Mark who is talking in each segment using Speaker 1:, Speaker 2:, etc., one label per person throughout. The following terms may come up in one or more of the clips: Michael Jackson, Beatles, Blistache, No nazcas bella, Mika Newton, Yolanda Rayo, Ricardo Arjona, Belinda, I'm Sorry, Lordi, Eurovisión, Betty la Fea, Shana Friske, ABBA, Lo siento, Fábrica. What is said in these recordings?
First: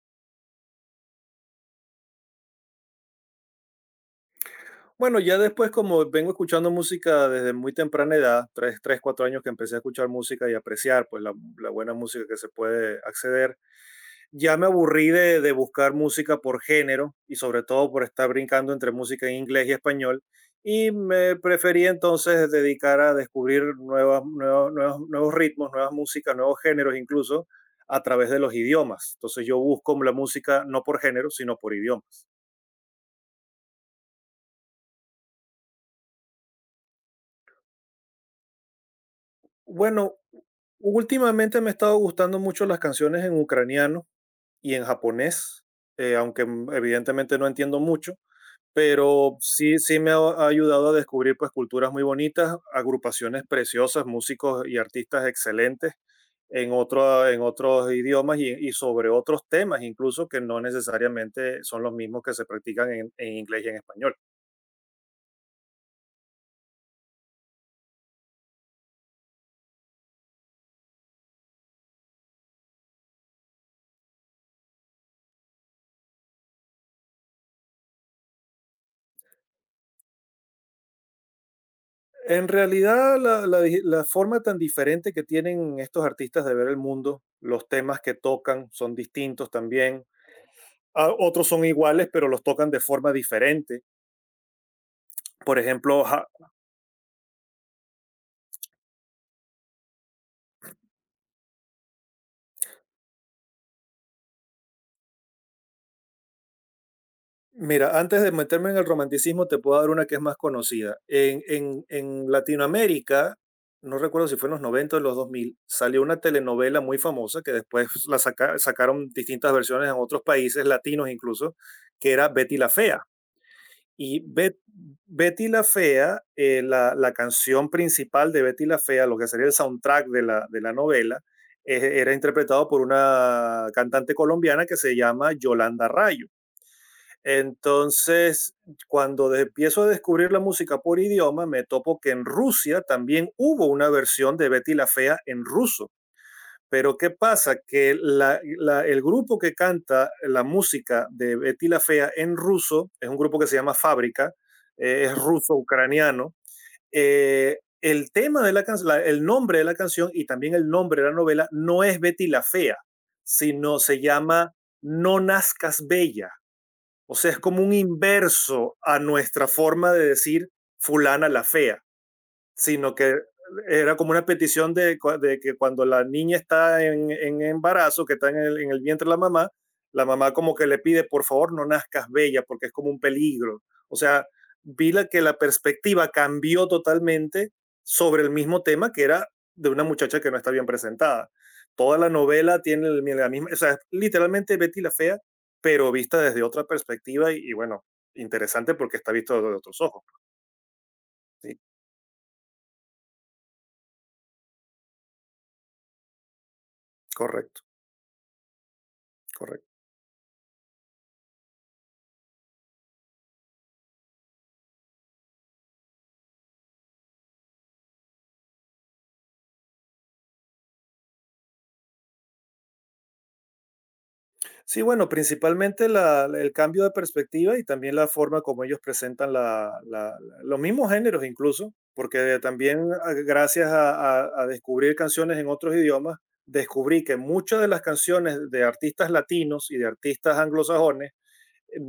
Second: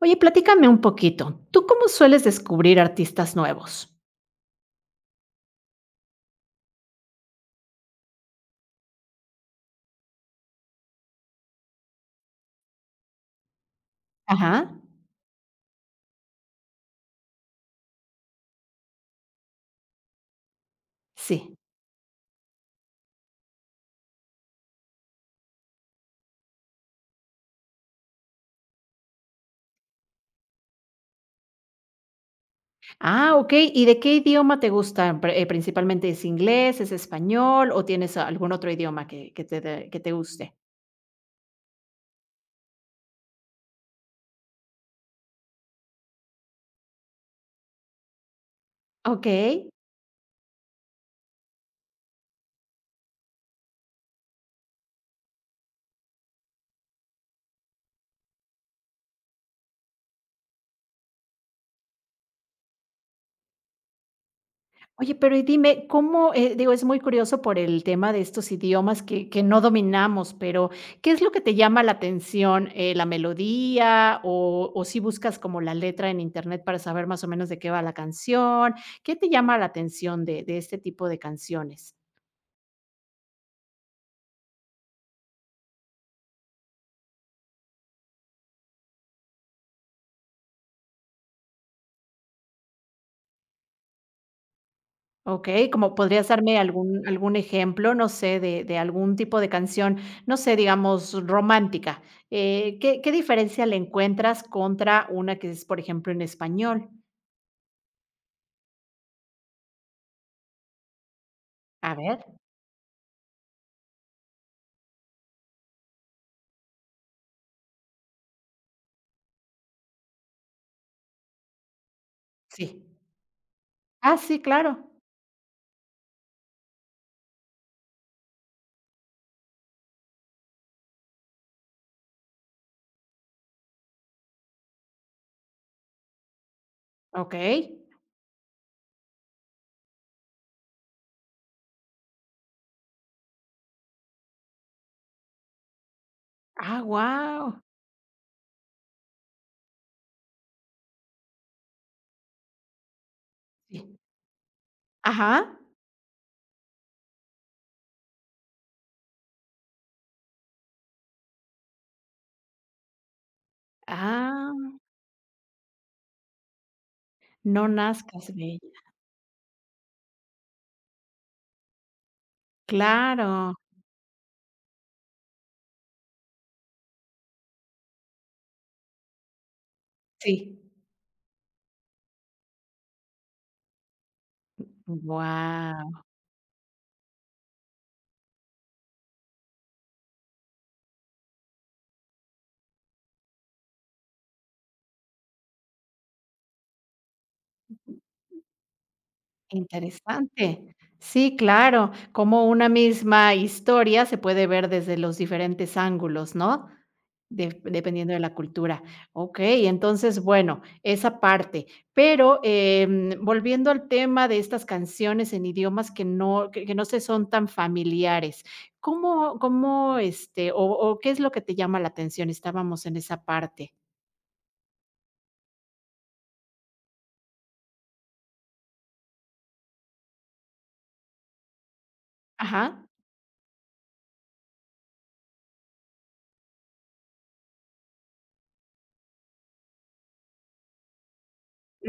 Speaker 1: Oye, platícame un poquito. ¿Tú cómo sueles descubrir artistas nuevos?
Speaker 2: Bueno, ya después como vengo escuchando música desde muy temprana edad, 4 años que empecé a escuchar música y apreciar pues la buena música que se puede acceder, ya me
Speaker 1: Ajá,
Speaker 2: aburrí de buscar música por género y sobre todo por estar brincando entre música en inglés y español y me
Speaker 1: sí.
Speaker 2: preferí entonces dedicar a descubrir nuevos ritmos, nuevas músicas, nuevos géneros incluso a través de los idiomas. Entonces yo busco la música no por género, sino por idioma.
Speaker 1: Ah, okey, ¿y de qué idioma te gusta? Pre ¿principalmente es inglés, es español o tienes algún otro idioma que te de que te
Speaker 2: Bueno,
Speaker 1: guste?
Speaker 2: últimamente me ha estado gustando mucho las canciones en ucraniano y en japonés, aunque evidentemente no entiendo mucho, pero
Speaker 1: Okey.
Speaker 2: sí, sí me ha, ayudado a descubrir pues culturas muy bonitas, agrupaciones preciosas, músicos y artistas excelentes en otros idiomas y sobre otros temas incluso que no necesariamente son los mismos que se practican en inglés y en español.
Speaker 1: Oye, pero y dime, ¿cómo? Digo, es muy curioso por el tema de estos idiomas que no dominamos, pero ¿qué es lo que te llama la atención? ¿La melodía? ¿O si buscas como la letra en internet para saber más o menos de qué va la canción? ¿Qué te llama la atención de este tipo de canciones?
Speaker 2: En realidad, la forma tan diferente que tienen estos artistas de ver el mundo, los temas que tocan son distintos también. Otros son iguales, pero los tocan de forma diferente.
Speaker 1: Ok,
Speaker 2: Por
Speaker 1: como
Speaker 2: ejemplo,
Speaker 1: ¿podrías darme algún ejemplo? No sé, de algún tipo de canción, no sé, digamos, romántica. ¿Qué diferencia le encuentras contra una que es, por ejemplo, en español?
Speaker 2: mira, antes de meterme en el romanticismo, te puedo dar una que es más conocida. En, en-
Speaker 1: A ver.
Speaker 2: en Latinoamérica, no recuerdo si fue en los 90 o en los 2000, salió una telenovela muy famosa que después la sacaron distintas versiones en otros países latinos incluso, que era Betty
Speaker 1: Sí.
Speaker 2: la Fea.
Speaker 1: Ah,
Speaker 2: Y
Speaker 1: sí,
Speaker 2: Bet-
Speaker 1: claro.
Speaker 2: Betty la Fea, la canción principal de Betty la Fea, lo que sería el soundtrack de la novela, era interpretado por una cantante colombiana que se llama Yolanda Rayo.
Speaker 1: Okey.
Speaker 2: Entonces, cuando empiezo a descubrir la música por idioma, me topo que en Rusia también hubo una versión de Betty la Fea en ruso.
Speaker 1: Ah,
Speaker 2: Pero ¿qué pasa?
Speaker 1: wow.
Speaker 2: Que el grupo que canta la música de Betty la Fea en ruso, es un grupo que se llama
Speaker 1: Sí.
Speaker 2: Fábrica, es
Speaker 1: Ajá.
Speaker 2: ruso-ucraniano. El tema de la canción, el nombre de la canción y también el nombre de la novela no es Betty la Fea, sino se llama
Speaker 1: Ah,
Speaker 2: No nazcas bella. O sea, es como
Speaker 1: no
Speaker 2: un
Speaker 1: nazcas bella.
Speaker 2: inverso a nuestra forma de decir fulana la fea. Sino que
Speaker 1: Claro.
Speaker 2: era como una petición de que cuando la niña está en embarazo, que está en el vientre de la mamá como que
Speaker 1: Sí.
Speaker 2: le pide, por favor, no nazcas bella porque es como un peligro. O sea, que la
Speaker 1: Wow.
Speaker 2: perspectiva cambió totalmente sobre el mismo tema que era de una muchacha que no está bien presentada. Toda la novela tiene la misma, o sea, literalmente Betty la Fea, pero vista desde otra perspectiva y bueno, interesante porque está visto de otros ojos.
Speaker 1: Interesante. Sí,
Speaker 2: Sí,
Speaker 1: claro, como una misma historia se puede ver desde los diferentes ángulos, ¿no? De
Speaker 2: correcto,
Speaker 1: dependiendo de la cultura. Okey,
Speaker 2: correcto.
Speaker 1: entonces, bueno, esa parte. Pero, volviendo al tema de estas canciones en idiomas que no se son tan familiares, ¿este, o qué es lo que te llama la atención? Estábamos en esa parte.
Speaker 2: Sí, bueno, principalmente el cambio de perspectiva y también la forma como ellos presentan los mismos géneros incluso, porque
Speaker 1: Ajá.
Speaker 2: también gracias a, a descubrir canciones en otros idiomas, descubrí que muchas de las canciones de artistas latinos y de artistas anglosajones,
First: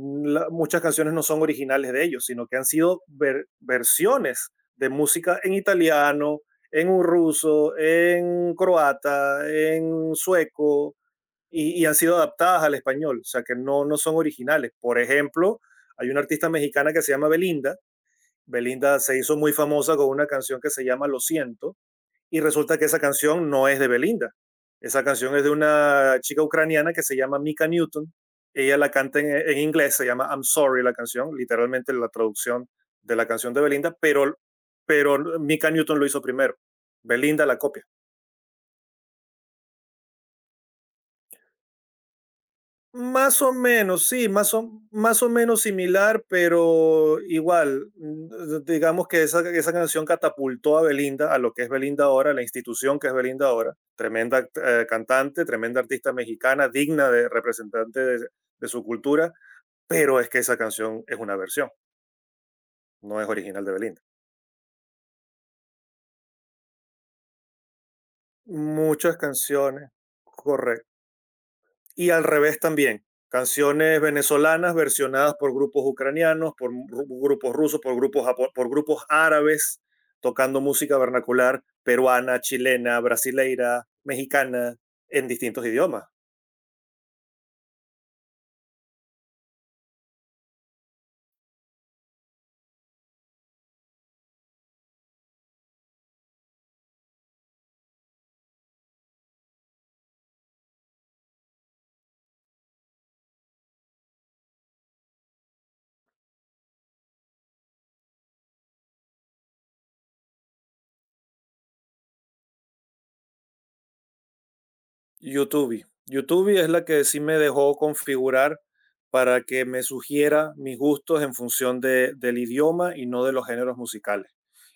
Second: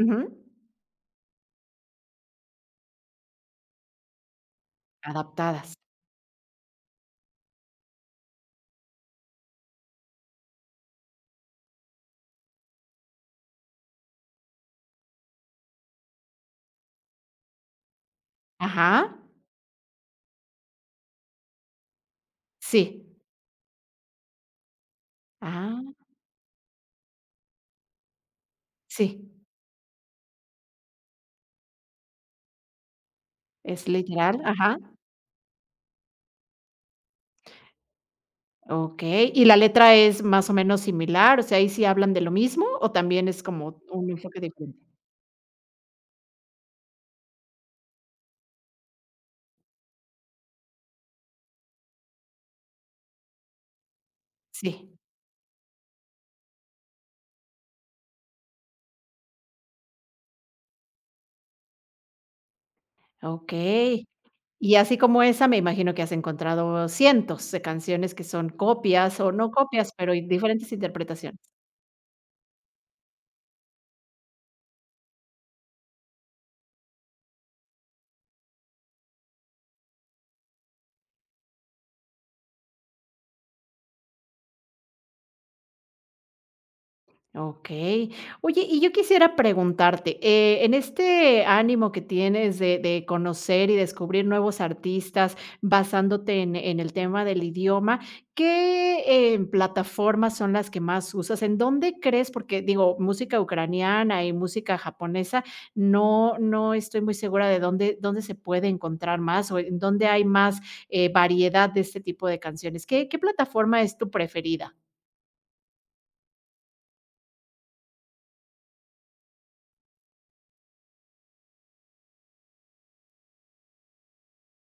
Speaker 1: Ujú.
Speaker 2: muchas canciones no son originales de ellos, sino que han sido versiones de música en
Speaker 1: Adaptadas.
Speaker 2: italiano, en un ruso, en croata, en sueco y han sido adaptadas al español, o sea que no, no son originales. Por ejemplo, hay una artista mexicana que se llama Belinda. Belinda
Speaker 1: Ajá.
Speaker 2: se hizo muy famosa con una canción que se llama Lo siento y resulta
Speaker 1: Sí.
Speaker 2: que esa canción no es de Belinda. Esa canción es de
Speaker 1: Ah,
Speaker 2: una chica ucraniana que se llama Mika Newton. Ella la canta en,
Speaker 1: sí.
Speaker 2: en inglés, se llama I'm Sorry la canción, literalmente la traducción de la canción de
Speaker 1: Es
Speaker 2: Belinda, pero,
Speaker 1: literal, ajá,
Speaker 2: pero Mika Newton lo hizo primero. Belinda la copia.
Speaker 1: okey, ¿y la letra es más o menos similar? O sea, ¿ahí sí hablan de lo mismo o también
Speaker 2: Más
Speaker 1: es
Speaker 2: o
Speaker 1: como
Speaker 2: menos,
Speaker 1: un
Speaker 2: sí,
Speaker 1: enfoque
Speaker 2: más o,
Speaker 1: diferente?
Speaker 2: más o menos similar, pero igual, digamos que esa canción catapultó a Belinda, a lo que es Belinda ahora, a la institución que es Belinda ahora. Tremenda
Speaker 1: Sí,
Speaker 2: cantante, tremenda artista mexicana, digna de representante de su cultura, pero es que esa canción es una versión, no es original de Belinda.
Speaker 1: okey. Y así como esa, me imagino que has encontrado cientos de canciones que son
Speaker 2: Muchas
Speaker 1: copias o no
Speaker 2: canciones,
Speaker 1: copias, pero diferentes
Speaker 2: correcto.
Speaker 1: interpretaciones.
Speaker 2: Y al revés también. Canciones venezolanas versionadas por grupos ucranianos, por grupos rusos, por grupos árabes, tocando música vernacular peruana, chilena, brasileira, mexicana, en distintos idiomas.
Speaker 1: Okey. Oye, y yo quisiera preguntarte, en este ánimo que tienes de conocer y descubrir nuevos artistas basándote en el tema del idioma, ¿qué, plataformas son las que más usas? ¿En dónde crees? Porque, digo, música ucraniana y música japonesa, no estoy muy segura de dónde se puede encontrar más, o en dónde hay más, variedad de este tipo de canciones. ¿Qué plataforma es tu preferida?
Speaker 2: YouTube. YouTube es la que sí me dejó configurar para que me sugiera mis gustos en función del idioma y no de los géneros musicales.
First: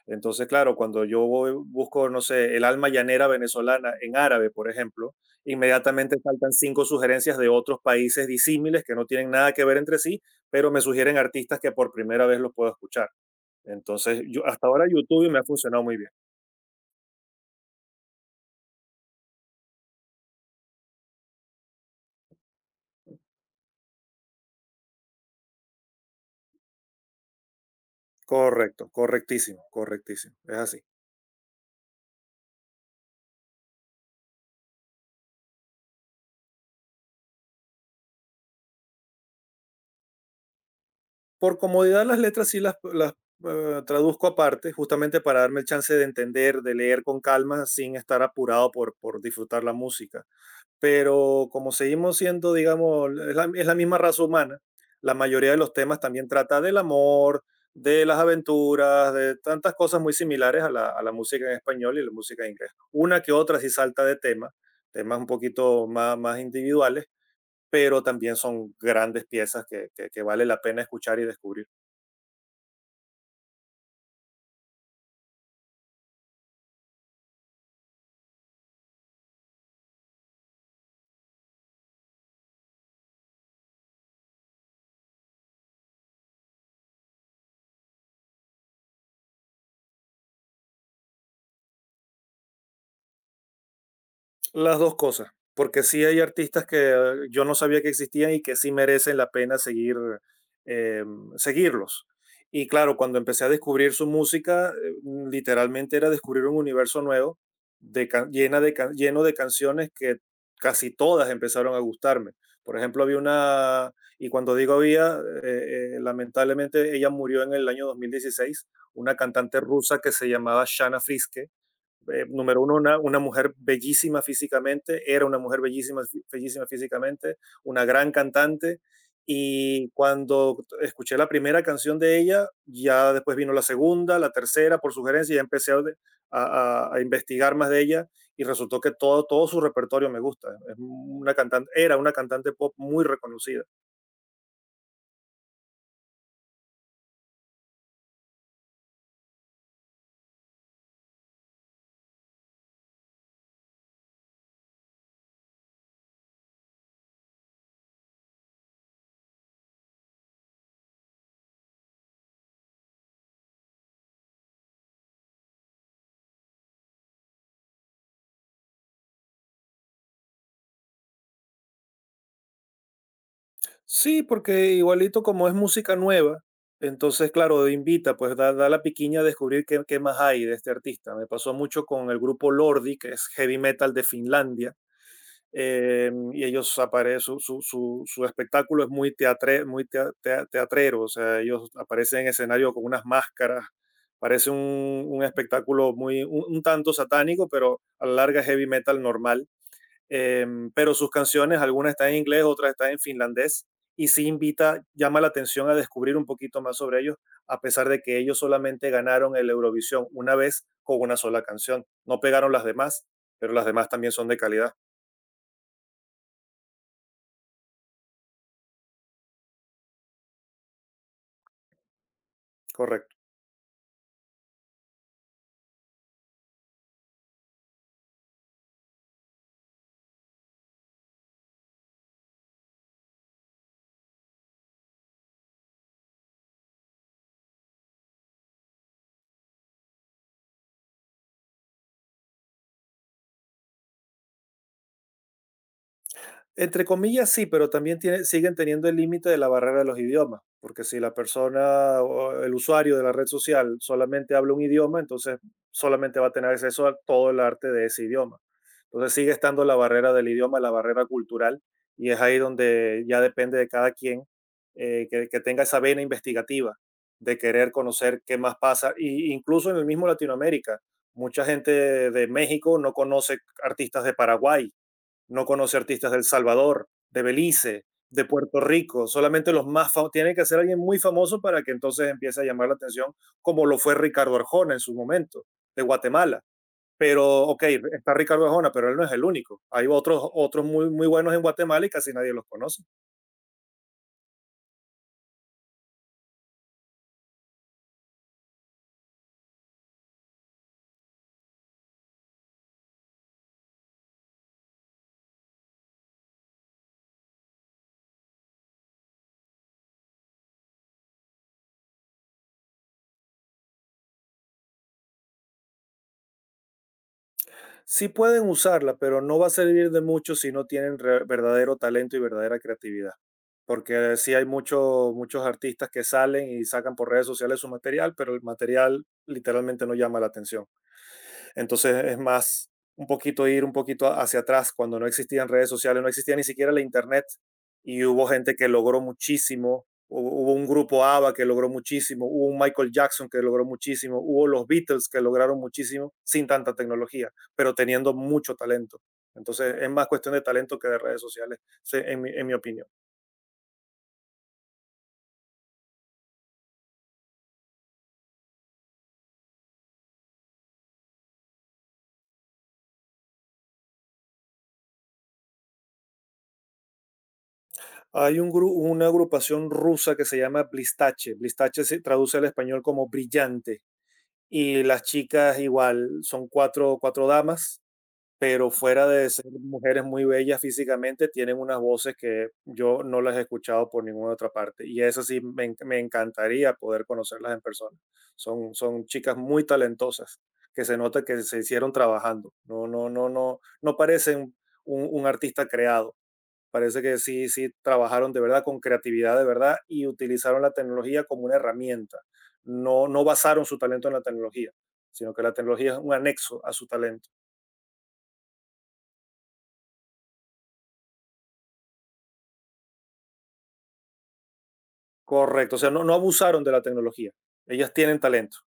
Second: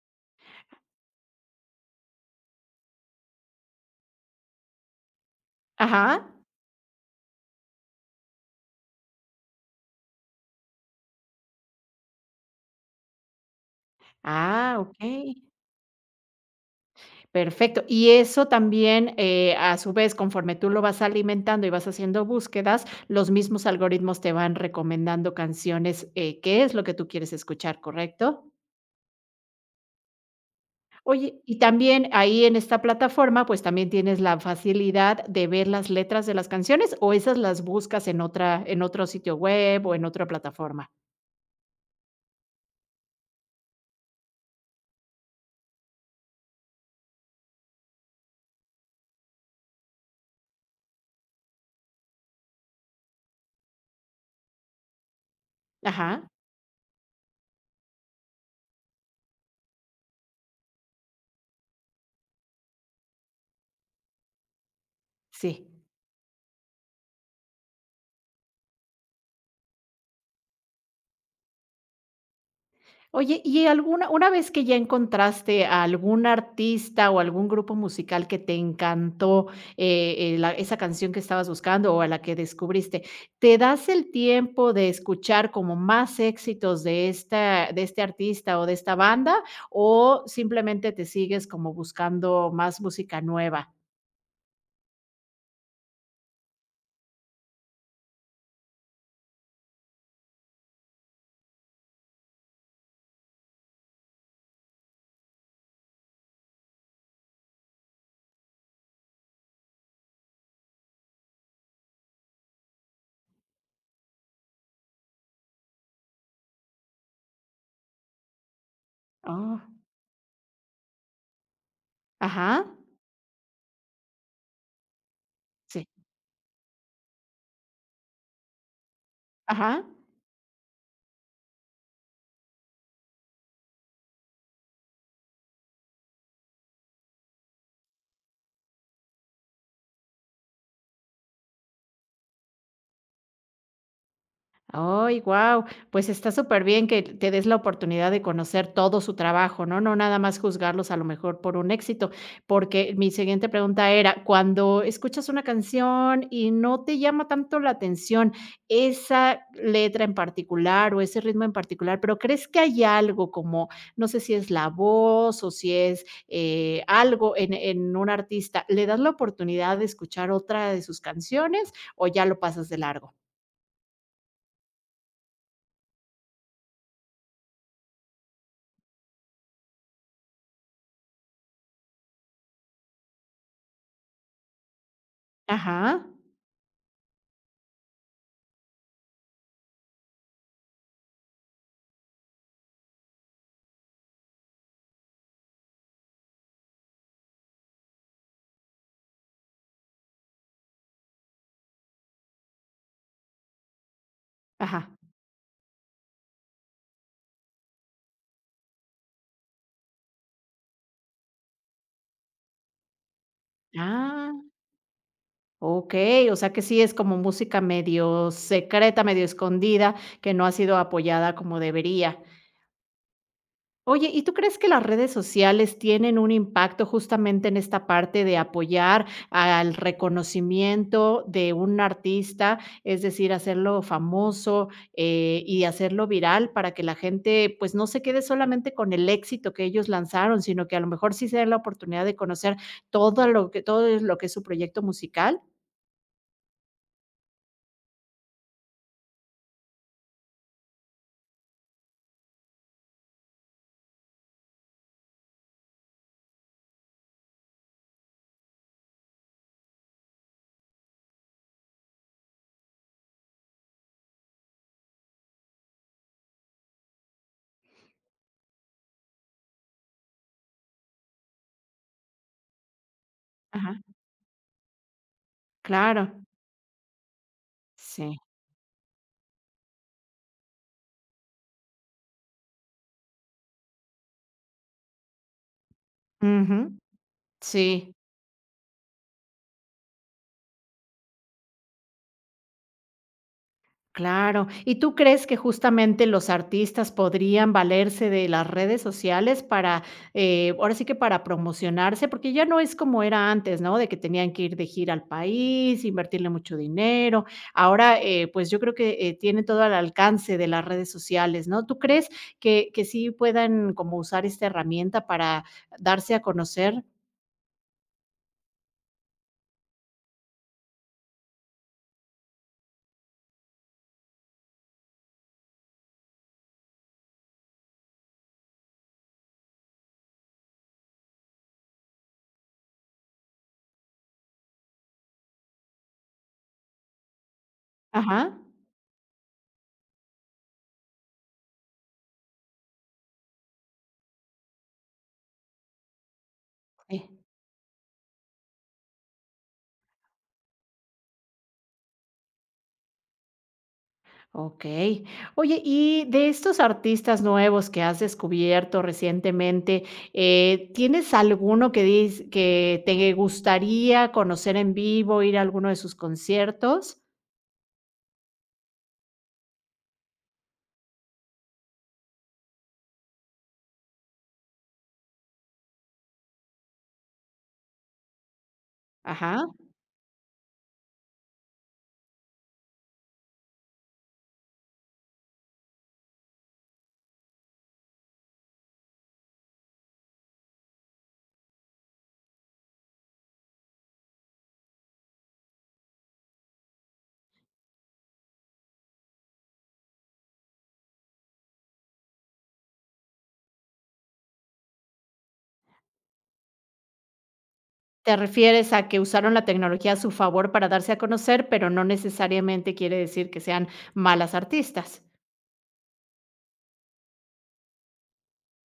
Speaker 2: Entonces, claro, cuando yo busco, no sé, el alma llanera venezolana en árabe, por ejemplo, inmediatamente
Speaker 1: Ajá.
Speaker 2: saltan cinco sugerencias de otros países disímiles que no tienen nada que ver entre sí, pero me sugieren artistas que por primera vez los puedo escuchar. Entonces, yo, hasta
Speaker 1: Ah,
Speaker 2: ahora YouTube me ha
Speaker 1: okey.
Speaker 2: funcionado muy bien.
Speaker 1: Perfecto. Y eso también, a su vez, conforme tú lo vas alimentando y vas haciendo búsquedas, los mismos algoritmos te van recomendando canciones, que es lo que tú quieres escuchar, ¿correcto?
Speaker 2: Correcto, correctísimo, correctísimo. Es así.
Speaker 1: Oye, y también ahí en esta plataforma, pues también tienes la facilidad de ver las letras de las canciones o esas las buscas en otra en otro sitio web o en otra plataforma.
Speaker 2: Por comodidad las letras sí las, traduzco aparte, justamente para darme el chance de entender, de leer con calma, sin estar apurado por disfrutar la música. Pero como seguimos siendo, digamos, es la misma raza humana, la mayoría de los temas también
Speaker 1: Ajá,
Speaker 2: trata del amor, de las aventuras, de tantas cosas muy similares a la música en español y la música en inglés. Una que otra sí salta de tema, temas un
Speaker 1: sí.
Speaker 2: poquito más individuales, pero también son grandes piezas que vale la pena escuchar y descubrir.
Speaker 1: Oye, y alguna una vez que ya encontraste a algún artista o algún grupo musical que te encantó, la esa canción que estabas buscando o a la que descubriste, ¿te das el tiempo de escuchar como más éxitos de esta de este artista o de esta banda, o simplemente te sigues como buscando más música nueva?
Speaker 2: Las 2 cosas, porque sí hay artistas que yo no sabía que existían y que sí merecen la pena seguir, seguirlos. Y claro, cuando empecé a descubrir su música, literalmente era descubrir un universo nuevo de can- llena de can- lleno de canciones que casi todas empezaron a gustarme. Por ejemplo, había una, y cuando digo había, lamentablemente ella murió en el año 2016, una cantante
Speaker 1: Oh,
Speaker 2: rusa que se llamaba Shana Friske, número
Speaker 1: ajá,
Speaker 2: uno, una mujer bellísima físicamente, era una mujer
Speaker 1: sí,
Speaker 2: bellísima, bellísima físicamente, una gran cantante.
Speaker 1: ajá.
Speaker 2: Y cuando escuché la primera canción de ella, ya después vino la segunda, la tercera, por sugerencia, ya empecé a investigar más de ella y resultó que todo su repertorio me gusta. Es una cantante, era una cantante pop muy reconocida.
Speaker 1: Ay, guau. Pues está súper bien que te des la oportunidad de conocer todo su trabajo, ¿no? No nada más juzgarlos a lo mejor por un éxito, porque mi siguiente pregunta era, cuando escuchas una canción y no te llama tanto la atención esa letra en particular o ese ritmo en particular, pero crees que hay algo como, no sé si es la voz o si es algo en un artista, ¿le das la oportunidad de escuchar otra de sus canciones o ya lo pasas de largo?
Speaker 2: Sí, porque igualito como es música nueva, entonces claro, invita, pues da la piquiña a descubrir qué más hay de este artista. Me pasó mucho con el grupo Lordi, que es heavy metal de Finlandia,
Speaker 1: Ajá.
Speaker 2: y ellos aparecen, su espectáculo es muy teatrero, o sea, ellos aparecen en escenario con unas máscaras, parece un espectáculo un tanto satánico, pero a la larga es heavy metal normal, eh, pero sus canciones, algunas están en inglés, otras están en finlandés, y sí invita,
Speaker 1: Ajá.
Speaker 2: llama la atención a descubrir un poquito más sobre ellos, a pesar de que ellos solamente ganaron el Eurovisión una vez con una sola canción, no pegaron las demás, pero las demás también son de
Speaker 1: Ah,
Speaker 2: calidad,
Speaker 1: okey, o sea, que sí es como música medio secreta, medio escondida, que no ha sido apoyada como debería.
Speaker 2: correcto.
Speaker 1: Oye, ¿y tú crees que las redes sociales tienen un impacto justamente en esta parte de apoyar al reconocimiento de un artista? Es decir, hacerlo famoso, y hacerlo viral para que la gente, pues, no se quede solamente con el éxito que ellos lanzaron, sino que a lo mejor sí se dé la oportunidad de conocer todo lo que es su proyecto musical.
Speaker 2: Entre comillas, sí, pero también tiene, siguen teniendo el límite de la barrera de los idiomas, porque si la persona o el usuario de la red social solamente habla un idioma, entonces solamente va a tener acceso a todo el arte de ese idioma. Entonces sigue estando la barrera del idioma, la barrera cultural, y es ahí donde ya depende de cada quien, que tenga esa vena investigativa de querer conocer qué más pasa. Y incluso en el mismo Latinoamérica, mucha gente de México no conoce
Speaker 1: Ajá,
Speaker 2: artistas de Paraguay, no conoce artistas del
Speaker 1: claro,
Speaker 2: Salvador, de Belice,
Speaker 1: sí.
Speaker 2: de Puerto Rico, solamente los más famosos, tiene que ser alguien muy famoso para que entonces empiece a llamar la atención, como lo fue Ricardo Arjona en su momento, de Guatemala.
Speaker 1: Ujú,
Speaker 2: Pero, ok,
Speaker 1: sí.
Speaker 2: está Ricardo Arjona, pero él no es el único. Hay otros muy, muy buenos en Guatemala y casi nadie los conoce.
Speaker 1: Claro. ¿Y tú crees que justamente los artistas podrían valerse de las redes sociales para, ahora sí que para promocionarse? Porque ya no es como era antes, ¿no? De que tenían que ir de gira al país, invertirle mucho dinero. Ahora, pues yo creo que tiene todo al alcance de las redes sociales, ¿no? ¿Tú crees que sí puedan como usar esta herramienta para darse a conocer?
Speaker 2: Sí pueden usarla, pero no va a servir de mucho si no tienen verdadero talento y verdadera creatividad. Porque sí hay muchos muchos artistas que salen y sacan por redes sociales su material, pero el material literalmente no llama la atención. Entonces es más un poquito ir un poquito hacia atrás, cuando no existían redes sociales, no existía ni siquiera la internet y hubo
Speaker 1: Ajá.
Speaker 2: gente que logró muchísimo, hubo un grupo ABBA que logró muchísimo, hubo un Michael Jackson que logró muchísimo, hubo los Beatles que lograron muchísimo sin tanta
Speaker 1: Sí.
Speaker 2: tecnología, pero teniendo mucho talento. Entonces es más cuestión de talento que de redes sociales, en mi opinión.
Speaker 1: Okey. Oye, y de estos artistas nuevos que has descubierto recientemente, ¿tienes alguno que te gustaría conocer en vivo, ir a alguno de sus conciertos?
Speaker 2: Hay una agrupación rusa que se llama Blistache. Blistache se traduce al español como brillante y las chicas igual, son cuatro damas, pero fuera de ser
Speaker 1: Ajá.
Speaker 2: mujeres muy bellas físicamente, tienen unas voces que yo no las he escuchado por ninguna otra parte. Y eso sí, me encantaría poder conocerlas en persona. Son chicas muy talentosas, que se nota que se hicieron trabajando. No, no, no, no, no parecen un artista creado. Parece que sí, sí trabajaron de verdad con creatividad de verdad y utilizaron la tecnología como una herramienta. No, no basaron su talento en la tecnología, sino que la tecnología es un anexo a su talento.
Speaker 1: ¿Te refieres a que usaron la tecnología a su favor para darse a conocer, pero no necesariamente quiere decir que sean malas artistas?
Speaker 2: Correcto, o sea, no, no abusaron de la tecnología. Ellas tienen talento.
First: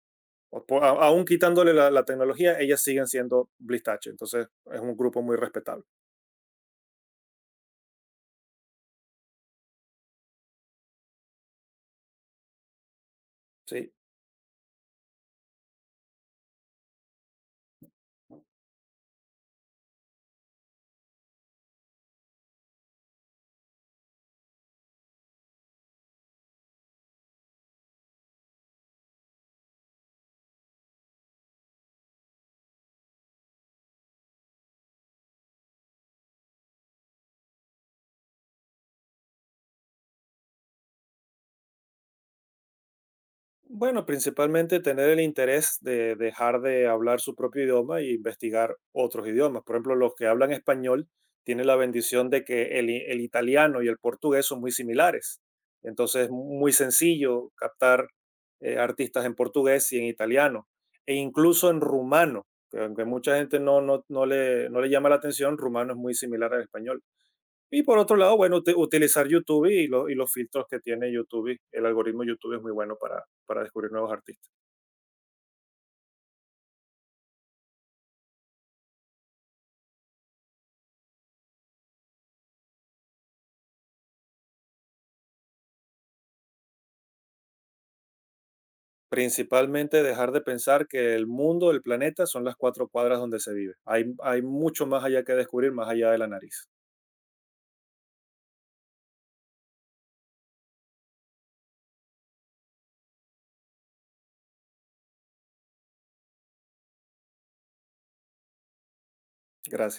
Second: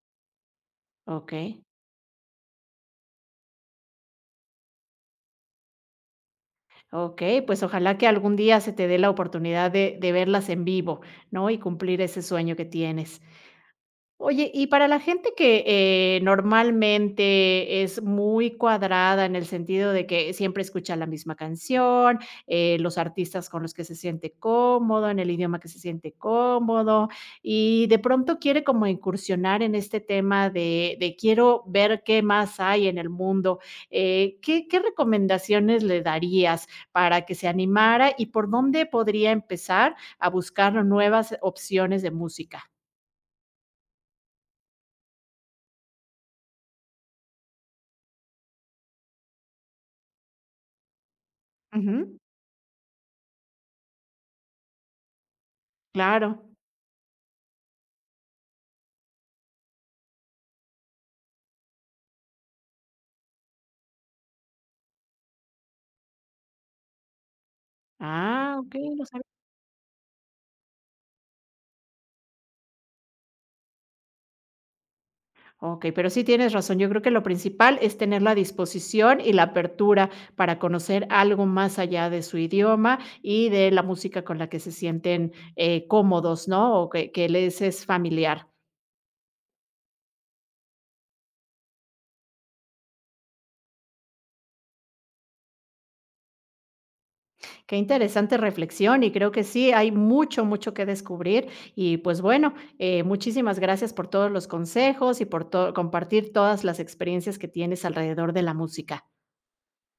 Speaker 2: Aún
Speaker 1: Okey,
Speaker 2: quitándole la tecnología, ellas siguen siendo Blistache. Entonces, es un grupo muy respetable.
Speaker 1: okey, pues ojalá que algún día se te dé la oportunidad de verlas en vivo, ¿no? Y cumplir ese sueño que tienes.
Speaker 2: Sí.
Speaker 1: Oye, y para la gente que, normalmente es muy cuadrada en el sentido de que siempre escucha la misma canción, los artistas con los que se siente cómodo, en el idioma que se siente cómodo, y de pronto quiere como incursionar en este tema de quiero ver qué más hay en el mundo, ¿Qué qué recomendaciones le darías para que se animara y por dónde podría empezar a buscar nuevas opciones de música?
Speaker 2: Bueno, principalmente tener el interés de dejar de hablar su propio idioma e investigar otros idiomas. Por ejemplo, los que hablan español tienen la
Speaker 1: Ujú.
Speaker 2: bendición de que el italiano y el portugués son muy similares. Entonces es
Speaker 1: Claro.
Speaker 2: muy sencillo captar, artistas en portugués y en italiano, e incluso en rumano, que aunque mucha gente no le llama la atención, rumano es muy similar al español. Y por otro lado,
Speaker 1: Ah,
Speaker 2: bueno,
Speaker 1: okey, no sabía.
Speaker 2: utilizar YouTube y los filtros que tiene YouTube. El algoritmo YouTube es muy bueno para descubrir nuevos artistas.
Speaker 1: Okey, pero sí tienes razón. Yo creo que lo principal es tener la disposición y la apertura para conocer algo más allá de su idioma y de la música con la que se sienten, cómodos, ¿no? O que les es familiar.
Speaker 2: Principalmente dejar de pensar que el mundo, el planeta, son las cuatro cuadras donde se vive. Hay mucho más allá que descubrir, más allá de la nariz.
Speaker 1: Qué interesante reflexión, y creo que sí, hay mucho, mucho que descubrir. Y, pues, bueno, muchísimas gracias por todos los consejos y por to compartir todas las experiencias que tienes alrededor de la música.
Speaker 2: Gracias.